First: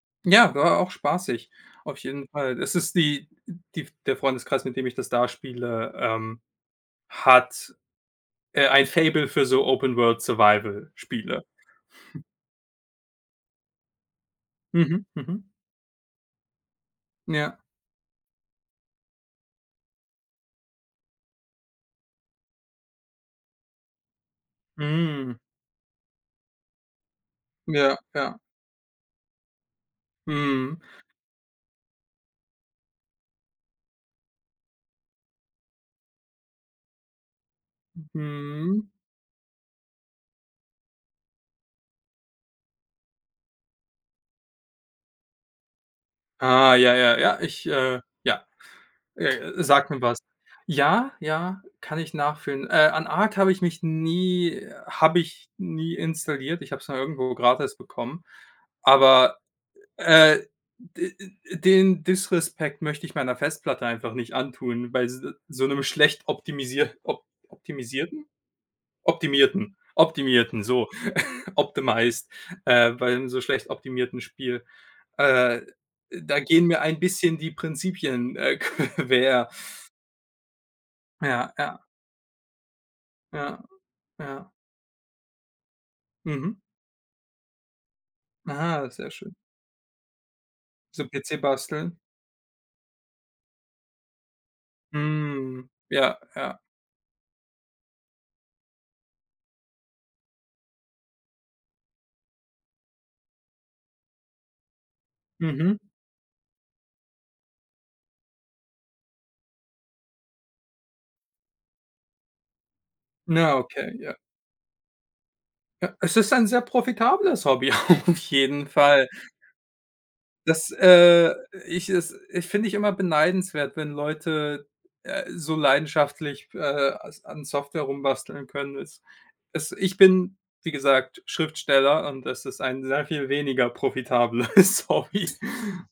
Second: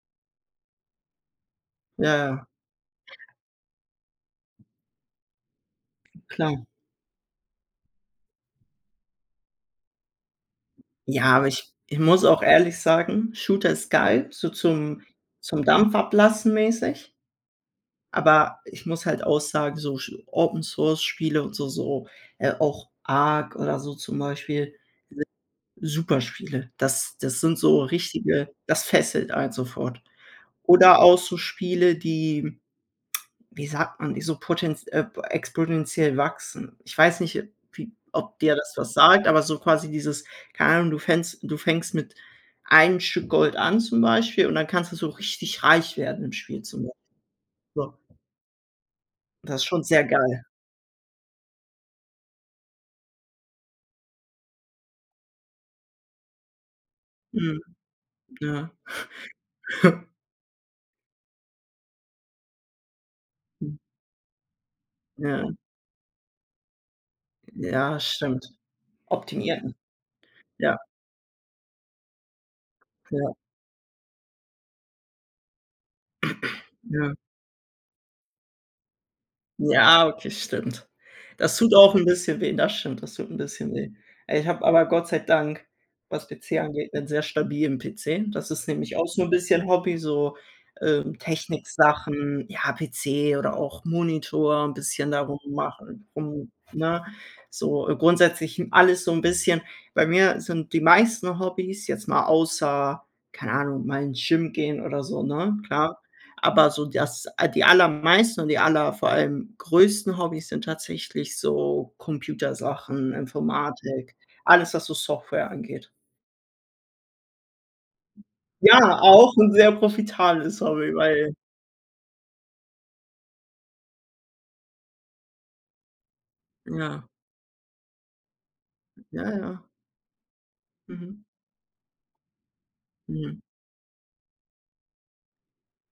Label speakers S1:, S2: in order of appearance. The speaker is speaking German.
S1: Ja, war auch spaßig, auf
S2: Ja,
S1: jeden
S2: ja.
S1: Fall. Das ist die, äh die f der Freundeskreis, mit dem ich das da spiele, ähm,
S2: Klar.
S1: hat, äh, ein Faible für so
S2: Ja,
S1: Open-World-Survival-Spiele.
S2: aber ich ich muss auch ehrlich sagen, Shooter ist geil, so zum
S1: Mhm, mhm.
S2: zum Dampf ablassen mäßig.
S1: Ja.
S2: Aber ich muss halt auch sagen, so sch Open-Source-Spiele und so so, äh, auch ARC oder so zum Beispiel, ne?
S1: Hm.
S2: Super Spiele, das das sind so
S1: Ja, ja.
S2: richtige das fesselt einen sofort.
S1: Mhm.
S2: Oder auch so Spiele, die, wie sagt man, so potent äh, exponentiell wachsen. Ich weiß nicht wie ob dir das
S1: Mhm.
S2: was sagt, aber so quasi dieses, keine Ahnung, du fängst du fängst mit einem Stück Gold an zum Beispiel und dann kannst du so richtig reich werden im Spiel
S1: Ah
S2: zum
S1: ja,
S2: Beispiel.
S1: ja, ja, ich,
S2: So.
S1: äh ja.
S2: Das
S1: Äh,
S2: ist schon
S1: sagt mir
S2: sehr
S1: was.
S2: geil.
S1: Ja, ja, kann ich nachfühlen. Äh, an ARC habe ich mich nie habe ich nie installiert. Ich habe es mal irgendwo
S2: Mhm.
S1: gratis bekommen.
S2: Ja.
S1: Aber, äh, d d den disrespect möchte ich meiner
S2: Hm.
S1: Festplatte einfach nicht antun, weil s
S2: Ja.
S1: so 'nem schlecht optimisier op
S2: Ja,
S1: optimisierten?
S2: stimmt. Optimierten.
S1: Optimierten, optimierten,
S2: Ja.
S1: so, optimised, äh, beim
S2: Ja.
S1: so schlecht optimierten Spiel, äh, da gehen mir ein
S2: Ja.
S1: bisschen die Prinzipien, äh, quer.
S2: Ja, okay, stimmt.
S1: Ja,
S2: Das tut
S1: ja.
S2: auch 'n bisschen weh. Das stimmt, das tut 'n
S1: Ja,
S2: bisschen weh. Ich
S1: ja.
S2: habe aber Gott sei Dank, was PC
S1: Mhm.
S2: angeht, 'nen sehr stabilen PC. Das ist
S1: Ah,
S2: nämlich auch
S1: sehr
S2: so 'n
S1: schön.
S2: bisschen Hobby, so, äh,
S1: Zum PC basteln.
S2: Technik-Sachen, ja PC oder auch Monitor 'n bisschen da rum
S1: Hm.
S2: machen,
S1: Ja,
S2: um
S1: ja.
S2: ne? So, äh, grundsätzlich, hm, alles so 'n bisschen bei mir sind die meisten Hobbys, jetzt mal außer, keine Ahnung, mal ins Gym gehen oder so, ne?
S1: Mhm.
S2: Klar. Aber, so das ah, die allermeisten und die aller vor allem größten Hobbys sind tatsächlich so Computersachen,
S1: Na, okay, ja.
S2: Informatik, alles, was so Software angeht.
S1: Ja, es ist ein sehr profitables Hobby auf jeden
S2: Ja,
S1: Fall.
S2: auch 'n sehr profitales
S1: Das,
S2: Hobby, weil
S1: äh ich es ich finde ich immer beneidenswert, wenn Leute, äh, so leidenschaftlich, äh,
S2: Ja.
S1: als an Software rumbasteln können es
S2: Ja, ja.
S1: es ich bin, wie gesagt,
S2: Mhm.
S1: Schriftsteller und das ist ein sehr viel
S2: Mhm.
S1: weniger profitableres Hobby.